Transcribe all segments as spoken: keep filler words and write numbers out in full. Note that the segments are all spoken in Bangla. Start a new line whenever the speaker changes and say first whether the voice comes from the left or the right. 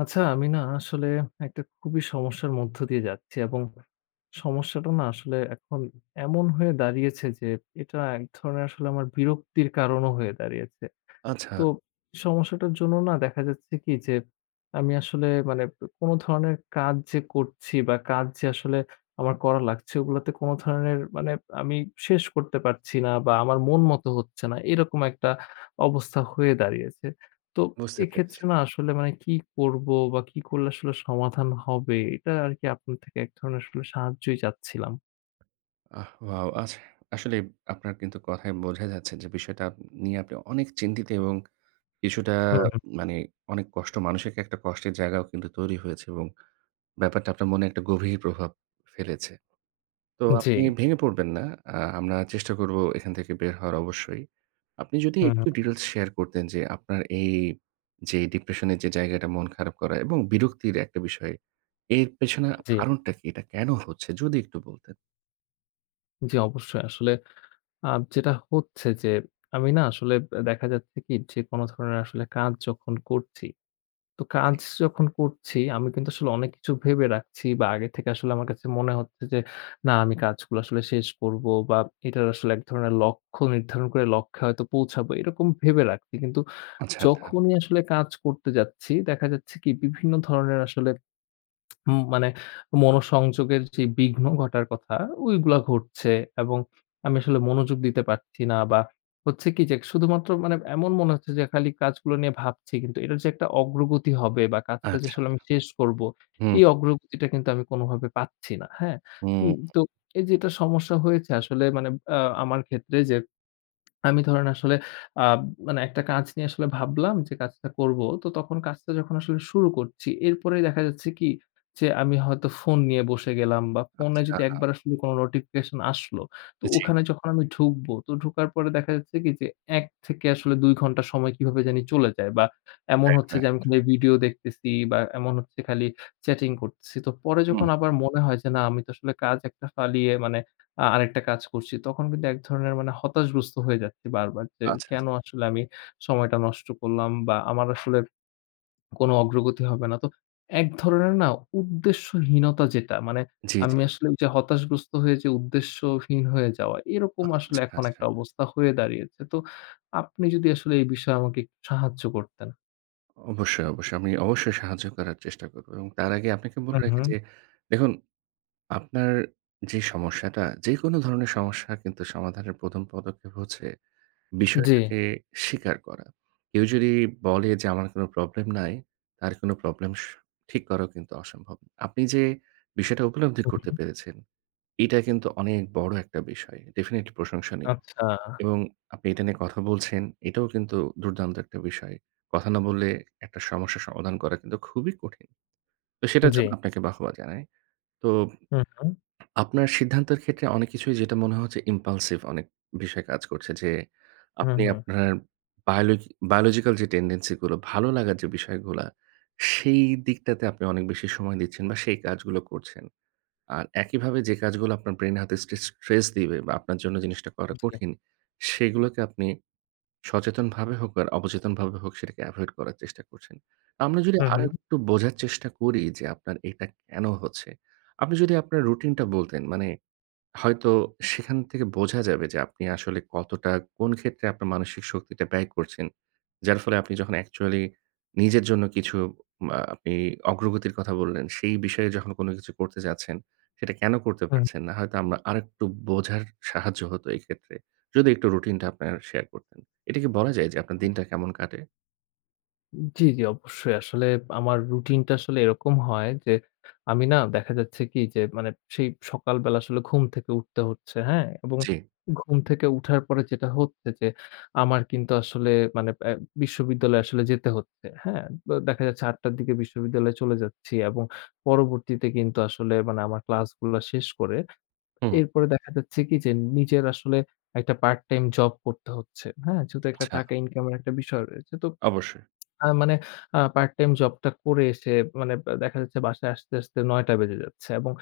left: আচ্ছা, আমি না আসলে একটা খুবই সমস্যার মধ্য দিয়ে যাচ্ছি এবং সমস্যাটা না আসলে এখন এমন হয়ে দাঁড়িয়েছে যে, এটা এক ধরনের আসলে আমার বিরক্তির কারণও হয়ে দাঁড়িয়েছে।
right: আচ্ছা,
left: তো সমস্যাটার জন্য না দেখা যাচ্ছে কি যে, আমি আসলে মানে কোন ধরনের কাজ যে করছি বা কাজ যে আসলে আমার করা লাগছে ওগুলাতে কোন ধরনের মানে আমি শেষ করতে পারছি না বা আমার মন মতো হচ্ছে না। এরকম একটা অবস্থা হয়ে দাঁড়িয়েছে। তো
right: বুঝতে পেরেছি।
left: এক্ষেত্রে না আসলে মানে কি করব বা কি করলে আসলে সমাধান হবে? এটা আরকি আপনার থেকে এক ধরনের আসলে সাহায্যই চাচ্ছিলাম।
right: আহ ওয়াও! আচ্ছা, আসলে আপনার কিন্তু কথায় বোঝা যাচ্ছে যে বিষয়টা আপ নিয়ে আপনি অনেক চিন্তিত এবং কিছুটা
left: হুম, হুম।
right: মানে অনেক কষ্ট মানসিক একটা কষ্টের জায়গাও কিন্তু তৈরি হয়েছে এবং ব্যাপারটা আপনার মনে একটা গভীর প্রভাব ফেলেছে। তো
left: জি।
right: আপনি ভেঙে পড়বেন না। আ আমরা চেষ্টা করব এখান থেকে বের হওয়ার অবশ্যই। আপনি যদি
left: হুম,
right: একটু
left: হুম।
right: ডিটেইলস শেয়ার করতেন যে আপনার এই যে ডিপ্রেশনের যে জায়গাটা মন খারাপ করা এবং বিরক্তির একটা বিষয়, এর পেছনে
left: জি।
right: কারণটা কি? এটা কেন হচ্ছে? যদি একটু বলতেন।
left: জি, অবশ্যই আসলে আ যেটা হচ্ছে যে, আমি না আসলে আ দেখা যাচ্ছে কি যে কোনো ধরনের আসলে কাজ যখন করছি, তো কাজ যখন করছি আমি কিন্তু আসলে অনেক কিছু ভেবে রাখছি বা আগে থেকে আসলে আমার কাছে মনে হচ্ছে যে, না আমি কাজগুলো আসলে শেষ করব বা এটার আসলে এক ধরনের লক্ষ্য নির্ধারণ করে লক্ষ্যে হয়তো পৌঁছাবো এরকম ভেবে রাখছি। কিন্তু
right: আচ্ছা, আচ্ছা,
left: যখনই আসলে কাজ করতে যাচ্ছি দেখা যাচ্ছে কি বিভিন্ন ধরনের আসলে উম মানে মনোসংযোগের যে বিঘ্ন ঘটার কথা, ওইগুলা ঘটছে এবং আমি আসলে মনোযোগ দিতে পারছি না বা হচ্ছে কি যে শুধুমাত্র মানে এমন মনে হচ্ছে যে খালি কাজগুলো নিয়ে ভাবছি কিন্তু এটার যে একটা অগ্রগতি হবে বা কাজটা যে
right: আচ্ছা।
left: আসলে আমি শেষ করব,
right: হুম,
left: এই অগ্রগতিটা কিন্তু আমি কোনোভাবে পাচ্ছি না। হ্যাঁ?
right: হুম,
left: উম তো এই যে এটা সমস্যা হয়েছে আসলে মানে আ আমার ক্ষেত্রে যে আমি ধরেন আসলে আ মানে একটা কাজ নিয়ে আসলে ভাবলাম যে কাজটা করব। তো তখন কাজটা যখন আসলে শুরু করছি, এরপরেই দেখা যাচ্ছে কি যে আমি হয়তো ফোন নিয়ে বসে গেলাম বা ফোনে
right: আচ্ছা।
left: যদি একবার আসলে কোনো নোটিফিকেশন আসলো, তো
right: জি,
left: ওখানে যখন আমি ঢুকবো, তো ঢোকার পরে দেখা যাচ্ছে কি যে এক থেকে আসলে দুই ঘন্টা সময় কিভাবে জানি চলে যায় বা এমন
right: রাইট,
left: হচ্ছে যে
right: রাইট।
left: আমি খালি ভিডিও দেখতেছি বা এমন হচ্ছে খালি চ্যাটিং করতেছি। তো পরে
right: হুম,
left: যখন আবার মনে হয় যে না আমি তো আসলে কাজ একটা ফালিয়ে মানে আ আরেকটা কাজ করছি। তখন কিন্তু এক ধরনের মানে হতাশগ্রস্ত হয়ে যাচ্ছি বারবার যে,
right: আচ্ছা, আচ্ছা।
left: কেন আসলে আমি সময়টা নষ্ট করলাম বা আমার আসলে কোনো অগ্রগতি হবে না। তো এক ধরনের না উদ্দেশ্যহীনতা যেটা মানে
right: জি, জি।
left: আমি আসলে ওই যে হতাশগ্রস্ত হয়ে যে উদ্দেশ্যহীন হয়ে যাওয়া, এরকম আসলে
right: আচ্ছা,
left: এখন
right: আচ্ছা।
left: একটা অবস্থা হয়ে দাঁড়িয়েছে। তো আপনি যদি আসলে এই বিষয়ে আমাকে একটু সাহায্য করতেন।
right: অবশ্যই, অবশ্যই। আমি অবশ্যই সাহায্য করার চেষ্টা করব। এবং তার আগে আপনাকে বলে
left: হুম,
right: রাখি
left: হুম।
right: যে দেখুন আপনার যে সমস্যাটা, যেকোনো ধরনের সমস্যা কিন্তু সমাধানের প্রথম পদক্ষেপ হচ্ছে
left: জি।
right: বিষয়টাকে স্বীকার করা। কেউ যদি বলে যে আমার কোনো প্রবলেম নাই, তার কোনো প্রবলেম স ঠিক করাও কিন্তু অসম্ভব। আপনি যে বিষয়টা উপলব্ধি
left: হুম,
right: করতে
left: হুম।
right: পেরেছেন এটা কিন্তু অনেক বড় একটা বিষয়। ডেফিনিটলি প্রশংসনীয়।
left: আচ্ছা।
right: এবং আপনি এটা নিয়ে কথা বলছেন, এটাও কিন্তু দুর্দান্ত একটা বিষয়। কথা না বললে একটা সমস্যার সমাধান করা কিন্তু খুবই কঠিন। তো সেটার
left: জি।
right: জন্য আপনাকে বাহবা জানাই। তো
left: হুম, হুম।
right: আপনার সিদ্ধান্তের ক্ষেত্রে অনেক কিছুই যেটা মনে হচ্ছে ইমপালসিভ অনেক বিষয় কাজ করছে যে,
left: হুম,
right: আপনি
left: হুম।
right: আপনার বায়োলজি বায়োলজিক্যাল যে টেনডেন্সি গুলো, ভালো লাগার যে বিষয়গুলা, সেই দিকটাতে আপনি অনেক বেশি সময় দিচ্ছেন বা সেই কাজগুলো করছেন। আর একইভাবে যে কাজগুলো আপনার ব্রেইন হাতে স্ট্রে স্ট্রেস দিবে বা আপনার জন্য জিনিসটা করা
left: জি।
right: কঠিন, সেগুলোকে আপনি সচেতনভাবে হোক আর অবচেতনভাবে হোক সেটাকে এভয়েড করার চেষ্টা করছেন। আমরা যদি
left: হুম, হুম।
right: আরেকটু বোঝার চেষ্টা করি যে আপনার এটা কেন হচ্ছে? আপনি যদি আপনার রুটিনটা বলতেন মানে হয়তো সেখান থেকে বোঝা যাবে যে আপনি আসলে কতটা কোন ক্ষেত্রে আপনার মানসিক শক্তিটা ব্যয় করছেন। যার ফলে আপনি যখন অ্যাকচুয়ালি নিজের জন্য কিছু আ আপনি অগ্রগতির কথা বললেন, সেই বিষয়ে যখন কোনো কিছু করতে যাচ্ছেন, সেটা কেন করতে
left: হুম।
right: পারছেন না? হয়তো আমরা আরেকটু বোঝার সাহায্য হতো এক্ষেত্রে। যদি একটু রুটিনটা আপনার শেয়ার করতেন। এটা কি বলা যায় যে আপনার দিনটা কেমন কাটে?
left: জি, জি, অবশ্যই। আসলে আমার রুটিনটা আসলে এরকম হয় যে, আমি না দেখা যাচ্ছে কি যে, মানে সেই সকালবেলা আসলে ঘুম থেকে উঠতে হচ্ছে, হ্যাঁ? এবং
right: জি,
left: ঘুম থেকে উঠার পরে যেটা হচ্ছে যে, আমার কিন্তু আসলে মানে অ্যা বিশ্ববিদ্যালয়ে আসলে যেতে হচ্ছে, হ্যাঁ? ব দেখা যাচ্ছে আটটার টার দিকে বিশ্ববিদ্যালয়ে চলে যাচ্ছি এবং পরবর্তীতে কিন্তু আসলে মানে আমার ক্লাসগুলা শেষ করে
right: হুম,
left: এরপরে দেখা যাচ্ছে কি যে, নিজের আসলে একটা পার্ট টাইম জব করতে হচ্ছে, হ্যাঁ? যেহেতু একটা
right: আচ্ছা।
left: টাকা ইনকামের একটা বিষয় রয়েছে। তো
right: অবশ্যই,
left: আ মানে আ পার্ট টাইম জবটা করে এসে মানে বা দেখা যাচ্ছে বাসায় আসতে, আসতে নয়টা বেজে যাচ্ছে এবং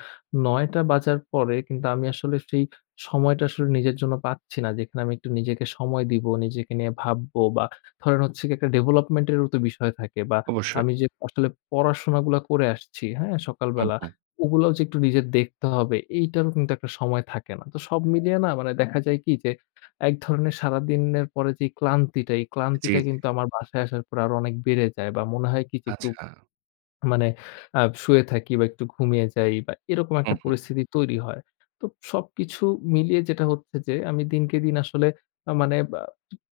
left: নয়টা বাজার পরে কিন্তু আমি আসলে সেই সময়টা আসলে নিজের জন্য পাচ্ছি না। যেখানে আমি একটু নিজেকে সময় দিব, নিজেকে নিয়ে ভাববো বা ধরেন হচ্ছে গিয়ে একটা ডেভেলপমেন্ট এরও তো বিষয় থাকে বা
right: অবশ্যই।
left: আমি যে আসলে পড়াশোনাগুলা করে আসছি, হ্যাঁ?
right: হুম,
left: সকালবেলা
right: হুম।
left: ওগুলাও যে একটু নিজের দেখতে হবে এইটারও কিন্তু একটা সময় থাকে না। তো সব মিলিয়ে না মানে দেখা যায় কি যে এক ধরনের সারাদিনের পরে যে ক্লান্তিটা, এই
right: জি,
left: ক্লান্তিটা
right: জি।
left: কিন্তু আমার বাসায় আসার পর আরো অনেক বেড়ে যায় বা মনে হয় কি যে একটু
right: আচ্ছা।
left: মানে আ শুয়ে থাকি বা একটু ঘুমিয়ে যাই বা এরকম একটা
right: হুম, হুম।
left: পরিস্থিতি তৈরি হয়। তো সবকিছু মিলিয়ে যেটা হচ্ছে যে আমি দিনকে দিন আসলে আ মানে বা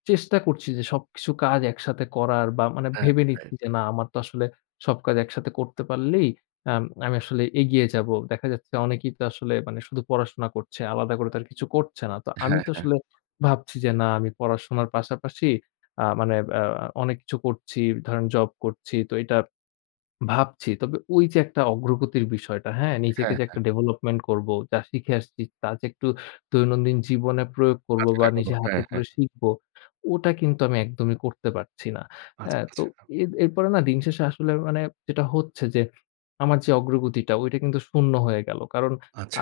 left: চেষ্টা করছি যে সবকিছু কাজ একসাথে করার বা মানে
right: রাইট,
left: ভেবে নিচ্ছি
right: রাইট।
left: যে না আমার তো আসলে সব কাজ একসাথে করতে পারলেই আম আমি আসলে এগিয়ে যাবো। দেখা যাচ্ছে অনেকেই তো আসলে মানে শুধু পড়াশোনা করছে, আলাদা করে তো আর কিছু করছে না। তো আমি তো আসলে ভাবছি যে না আমি পড়াশোনার পাশাপাশি আ মানে আ অনেক কিছু করছি, ধরেন জব করছি। তো এটা ভাবছি। তবে ওই যে একটা অগ্রগতির বিষয়টা, হ্যাঁ? নিজেকে
right: হ্যাঁ,
left: যে একটা ডেভেলপমেন্ট করব, যা শিখে আসছি, তা যে একটু দৈনন্দিন জীবনে প্রয়োগ করব
right: কাজে
left: বা
right: লাগাবো।
left: নিজে
right: হ্যাঁ,
left: হাতে
right: হ্যাঁ।
left: করে শিখব, ওটা কিন্তু আমি একদমই করতে পারছি না।
right: আচ্ছা,
left: হ্যাঁ? তো
right: আচ্ছা,
left: এর এরপরে না দিন শেষে আসলে মানে যেটা হচ্ছে যে, আমার যে অগ্রগতিটা ওইটা কিন্তু শূন্য হয়ে গেল। কারণ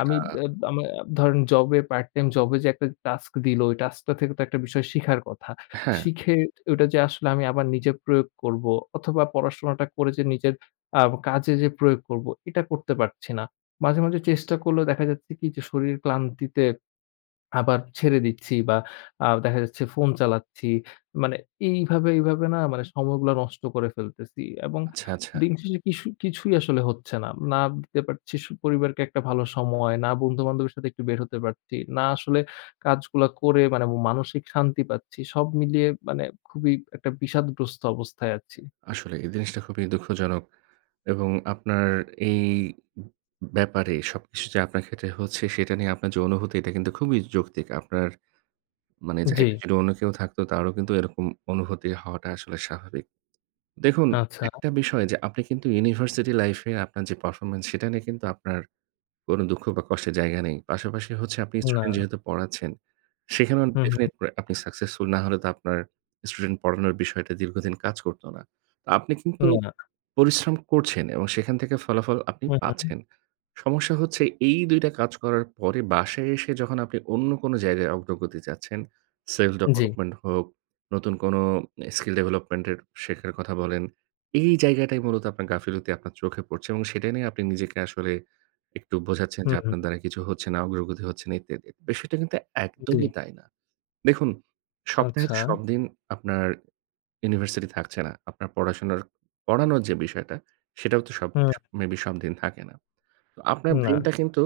left: আমি এব আমা ধরেন জবে পার্ট টাইম জবে যে একটা টাস্ক দিল, ওই টাস্কটা থেকে তো একটা বিষয় শিখার কথা।
right: হ্যাঁ,
left: শিখে ওটা যে আসলে আমি আবার নিজে প্রয়োগ করব অথবা পড়াশোনাটা করে যে নিজের আ কাজে যে প্রয়োগ করব, এটা করতে পারছি না। মাঝে, মাঝে চেষ্টা করলেও দেখা যাচ্ছে কি যে শরীর ক্লান্তিতে আবার ছেড়ে দিচ্ছি বা আ দেখা যাচ্ছে ফোন চালাচ্ছি। মানে এইভাবে, এইভাবে না মানে সময়গুলা নষ্ট করে ফেলতেছি এবং
right: আচ্ছা, আচ্ছা।
left: দিন শেষে কিছু কিছুই আসলে হচ্ছে না। না দিতে পারছি সু পরিবারকে একটা ভালো সময়, না বন্ধু-বান্ধবের সাথে একটু বের হতে পারছি, না আসলে কাজগুলা করে মানে মানসিক শান্তি পাচ্ছি। সব মিলিয়ে মানে খুবই একটা বিষাদগ্রস্ত অবস্থায় আছি।
right: আসলে এই জিনিসটা খুবই দুঃখজনক এবং আপনার এই ব্যাপারে সবকিছু যে আপনার ক্ষেত্রে হচ্ছে সেটা নিয়ে আপনার যে অনুভূতি এটা কিন্তু খুবই যৌক্তিক। আপনার মানে
left: জি,
right: জায়গায় যদি অন্য কেউ থাকতো তারও কিন্তু এরকম অনুভূতি হওয়াটা আসলে স্বাভাবিক। দেখুন
left: আচ্ছা,
right: একটা বিষয় যে আপনি কিন্তু ইউনিভার্সিটি লাইফ এ আপনার যে পারফরম্যান্স সেটা নিয়ে কিন্তু আপনার কোনো দুঃখ বা কষ্টের জায়গা নেই। পাশাপাশি হচ্ছে আপনি
left: না।
right: স্টুডেন্ট যেহেতু পড়াচ্ছেন, সেখানেও
left: হুম।
right: ডেফিনিট করে আপনি সাকসেসফুল না হলে তো আপনার স্টুডেন্ট পড়ানোর বিষয়টা দীর্ঘদিন কাজ করত না। তো আপনি কিন্তু
left: না।
right: পরিশ্রম করছেন এবং সেখান থেকে ফলাফল আপনি
left: হু, হু।
right: পাচ্ছেন। সমস্যা হচ্ছে এই দুই টা কাজ করার পরে বাসায় এসে যখন আপনি অন্য কোনো জায়গায় অগ্রগতি চাচ্ছেন, self
left: জি।
right: development হোক, নতুন কোনো স্কিল ডেভেলপমেন্ট এর শেখার কথা বলেন, এই জায়গাটাই মূলত আপনার গাফিলতি আপনার চোখে পড়ছে এবং সেটা নিয়ে আপনি নিজেকে আসলে একটু বোঝাচ্ছেন
left: হু,
right: যে
left: হু।
right: আপনার দ্বারা কিছু হচ্ছে না, অগ্রগতি হচ্ছে না ইত্যাদি। বিষয়টা কিন্তু
left: জি।
right: একদমই তাই না। দেখুন সপ্তাহে তো
left: আচ্ছা।
right: সব দিন আপনার ইউনিভার্সিটি থাকছে না। আপনার পড়াশোনার পড়ানোর যে বিষয়টা, সেটাও তো সব
left: হুম,
right: মেবি সব দিন থাকে না। তো আপনার
left: না।
right: ব্রেইনটা কিন্তু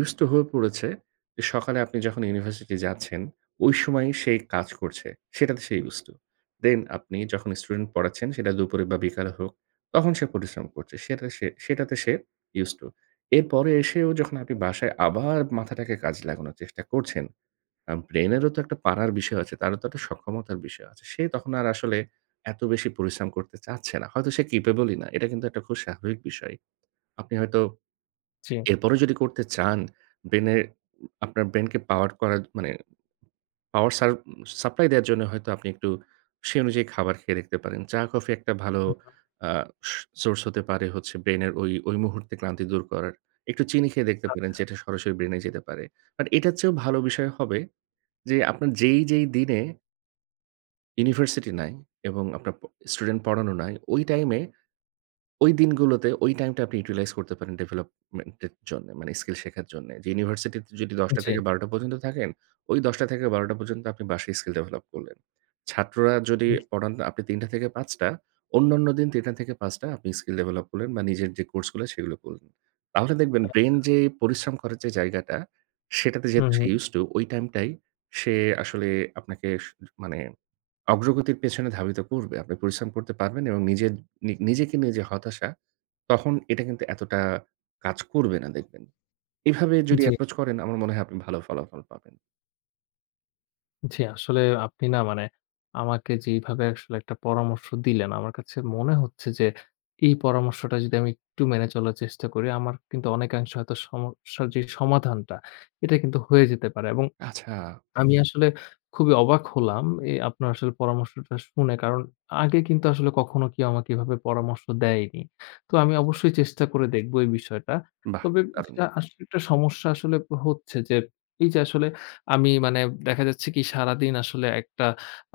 right: used to হয়ে পড়েছে যে সকালে আপনি যখন ইউনিভার্সিটি যাচ্ছেন, ওই সময়ই সে কাজ করছে। সেটাতে সে used to। দেন আপনি যখন স্টুডেন্ট পড়াচ্ছেন, সেটা দুপুরে বা বিকালে হোক, তখন সে পরিশ্রম করছে। সেটা সে সেটাতে সে used to। এরপরে এসেও যখন আপনি বাসায় আবার মাথাটাকে কাজে লাগানোর চেষ্টা করছেন, আ ব্রেইনেরও তো একটা পারার বিষয় আছে। তারও তো একটা সক্ষমতার বিষয় আছে। সে তখন আর আসলে এত বেশি পরিশ্রম করতে চাচ্ছে না। হয়তো সে ক্যাপেবলই না। এটা কিন্তু একটা খুব স্বাভাবিক বিষয়। আপনি হয়তো
left: জি।
right: এরপরও যদি করতে চান, ব্রেইনে আপনার ব্রেইনকে পাওয়ার করার মানে পাওয়ার সার সাপ্লাই দেওয়ার জন্য হয়তো আপনি একটু সেই অনুযায়ী খাবার খেয়ে দেখতে পারেন। চা, কফি একটা ভালো
left: হু, হু।
right: আ স সোর্স হতে পারে হচ্ছে ব্রেইনের ওই, ওই মুহূর্তে ক্লান্তি দূর করার। একটু চিনি খেয়ে দেখতে পারেন
left: আচ্ছা।
right: যেটা সরাসরি ব্রেইনে যেতে পারে। বাট এটার চেয়েও ভালো বিষয় হবে যে আপনার যেই, যেই দিনে ইউনিভার্সিটি নাই এবং আপনার প স্টুডেন্ট পড়ানো নাই, ওই টাইমে ওই দিনগুলোতে ওই টাইমটা আপনি ইউটিলাইজ করতে পারেন ডেভেলপমেন্টের জন্যে, মানে স্কিল শেখার জন্যে। যে ইউনিভার্সিটিতে যদি দশটা
left: জি।
right: থেকে বারোটা পর্যন্ত থাকেন, ওই দশটা থেকে বারোটা পর্যন্ত আপনি বাসায় স্কিল ডেভেলপ করলেন। ছাত্ররা যদি
left: হুম।
right: পড়ান আপনি তিনটা থেকে পাঁচটা, অন্যান্য দিন তিনটা থেকে পাঁচটা আপনি স্কিল ডেভেলপ করলেন বা নিজের যে কোর্সগুলো সেগুলো করলেন। তাহলে দেখবেন
left: আ
right: ব্রেইন যে পরিশ্রম করার যে জায়গাটা, সেটাতে
left: হু,
right: যেহেতু সে
left: হু।
right: ইউজড টু ওই টাইমটাই সে আসলে আপনাকে স মানে অগ্রগতির পেছনে ধাবিত করবে। আপনি পরিশ্রম করতে পারবেন এবং নিজের নি নিজেকে নিয়ে যে হতাশা, তখন এটা কিন্তু এতটা কাজ করবে না দেখবেন। এভাবে যদি
left: জি,
right: অ্যাপ্রোচ করেন আমার মনে হয় আপনি ভালো ফলাফল পাবেন।
left: জি। আসলে আপনি না মানে আমাকে যেইভাবে আসলে একটা পরামর্শ দিলেন, আমার কাছে মনে হচ্ছে যে এই পরামর্শটা যদি আমি একটু মেনে চলার চেষ্টা করি, আমার কিন্তু অনেকাংশে হয়তো সমস্যার যে সমাধানটা, এটা কিন্তু হয়ে যেতে পারে এবং
right: আচ্ছা,
left: আমি আসলে খুবই অবাক হলাম এ আপনার আসলে পরামর্শটা শুনে। কারণ আগে কিন্তু আসলে কখনো কেউ আমাকে এভাবে পরামর্শ দেয়নি। তো আমি অবশ্যই চেষ্টা করে দেখব এই বিষয়টা।
right: বাহ!
left: তবে
right: দারুণ।
left: যেটা আসলে একটা সমস্যা আসলে হচ্ছে যে, এই যে আসলে আমি মানে দেখা যাচ্ছে কি সারাদিন আসলে একটা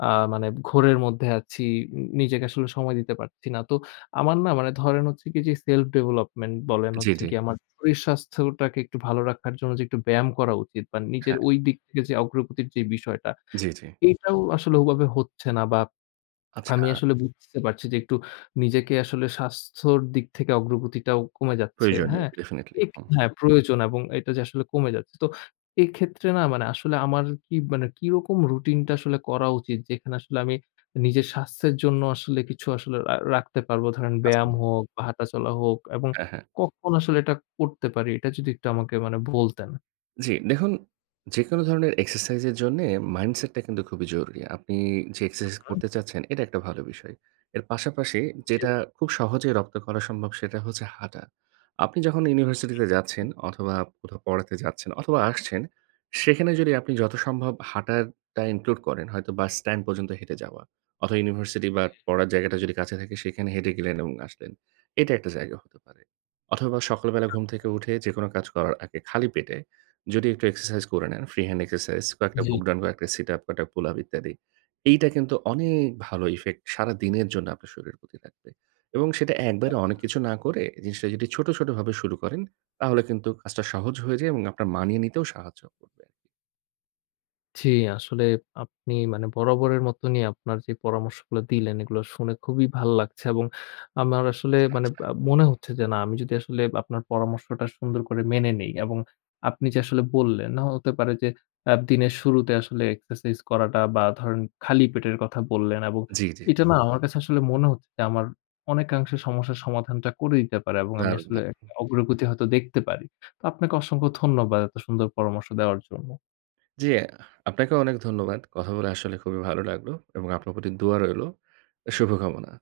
left: আ মানে ঘোরের মধ্যে আছি। নি নিজেকে আসলে সময় দিতে পারছি না। তো আমার না মানে ধরেন হচ্ছে কি যে self development বলেন
right: জি, জি।
left: হচ্ছে
right: জি, জি।
left: গিয়ে আমার হুম। শরীর স্বাস্থ্যটাকে একটু ভালো রাখার জন্য যে একটু ব্যায়াম করা উচিত বা নিজের
right: হ্যাঁ,
left: ওই দিক থেকে যে অগ্রগতির যে বিষয়টা,
right: জি, জি।
left: এইটাও আসলে ওভাবে হচ্ছে না বা
right: আচ্ছা।
left: আমি আসলে বুঝতে পারছি যে একটু নিজেকে আসলে স্বাস্থ্যর দিক থেকে অগ্রগতিটাও কমে যাচ্ছে,
right: প্রয়োজনীয়
left: হ্যাঁ?
right: ডেফিনিটলি।
left: এক
right: হুম।
left: হ্যাঁ, প্রয়োজন এবং এটা যে আসলে কমে যাচ্ছে। তো এক্ষেত্রে না মানে আসলে আমার কি মানে কিরকম রুটিনটা আসলে করা উচিত? যেখানে আসলে আমি নিজের স্বাস্থ্যের জন্য আসলে কিছু আসলে রা রাখতে পারবো। ধরেন
right: আচ্ছা।
left: ব্যায়াম হোক বা হাঁটাচলা হোক এবং
right: হ্যাঁ, হ্যাঁ।
left: কখন আসলে এটা করতে পারি? এটা যদি একটু আমাকে মানে বলতেন।
right: জি, দেখুন যেকোনো ধরনের এক্সারসাইজের জন্যে মাইন্ডসেটটা কিন্তু খুবই জরুরি। আপনি যে এক্সারসাইজ
left: হুম,
right: করতে চাচ্ছেন এটা একটা ভালো বিষয়। এর পাশাপাশি
left: জি,
right: যেটা খুব সহজেই রপ্ত করা সম্ভব সেটা হচ্ছে হাঁটা। আপনি যখন ইউনিভার্সিটিতে যাচ্ছেন অথবা কোথাও পড়াতে যাচ্ছেন অথবা আসছেন, সেখানে যদি আপনি যত সম্ভব হাঁটাটা ইনক্লুড করেন হয়তো বাস স্ট্যান্ড পর্যন্ত হেঁটে যাওয়া অথবা ইউনিভার্সিটি বা পড়ার জায়গাটা যদি কাছে থাকে সেখানে হেঁটে গেলেন এবং আসলেন। এটা একটা জায়গা হতে পারে। অথবা সকালবেলা ঘুম থেকে উঠে যেকোনো কাজ করার আগে খালি পেটে যদি একটু এক্সারসাইজ করে নেন, ফ্রি হ্যান্ড এক্সারসাইজ, কয়েকটা
left: হুম,
right: বুক ডাউন, কয়েকটা সিট আপ, কয়েকটা পুল আপ ইত্যাদি। এইটা কিন্তু অনেক ভালো ইফেক্ট সারাদিনের জন্য আপনার শরীরের প্রতি লাগবে। এবং সেটা একবারে অনেক
left: জি।
right: কিছু না করে জিনিসটা যদি ছোট, ছোট ভাবে শুরু করেন তাহলে কিন্তু কাজটা সহজ হয়ে যায় এবং আপনার মানিয়ে নিতেও সাহায্য করবে।
left: জি, আসলে আপনি মানে বরাবরের মতনই আপনার যে পরামর্শগুলো দিলেন, এগুলো শুনে খুবই ভাল লাগছে এবং আমার আসলে
right: আচ্ছা,
left: মানে
right: আচ্ছা।
left: আ মনে হচ্ছে যে না, আমি যদি আসলে আপনার পরামর্শটা সুন্দর করে মেনে নেই এবং আপনি যে আসলে বললেন, না হতে পারে যে আ দিনের শুরুতে আসলে এক্সারসাইজ করাটা বা ধরেন খালি পেটের কথা বললেন এবং
right: জি, জি।
left: এটা না হুম। আমার কাছে আসলে মনে হচ্ছে যে আমার অনেকাংশে সমস্যার সমাধানটা করে দিতে পারে এবং আমি
right: দারুণ,
left: আসলে
right: দারুণ।
left: একটা অগ্রগতি হয়তো দেখতে পারি। তো আপনাকে অসংখ্য ধন্যবাদ এত সুন্দর পরামর্শ দেওয়ার জন্য।
right: জি, আপনাকেও অনেক ধন্যবাদ। কথা বলে আসলে খুবই ভালো লাগলো এবং আপনার প্রতি দোয়া রইলো। শুভকামনা।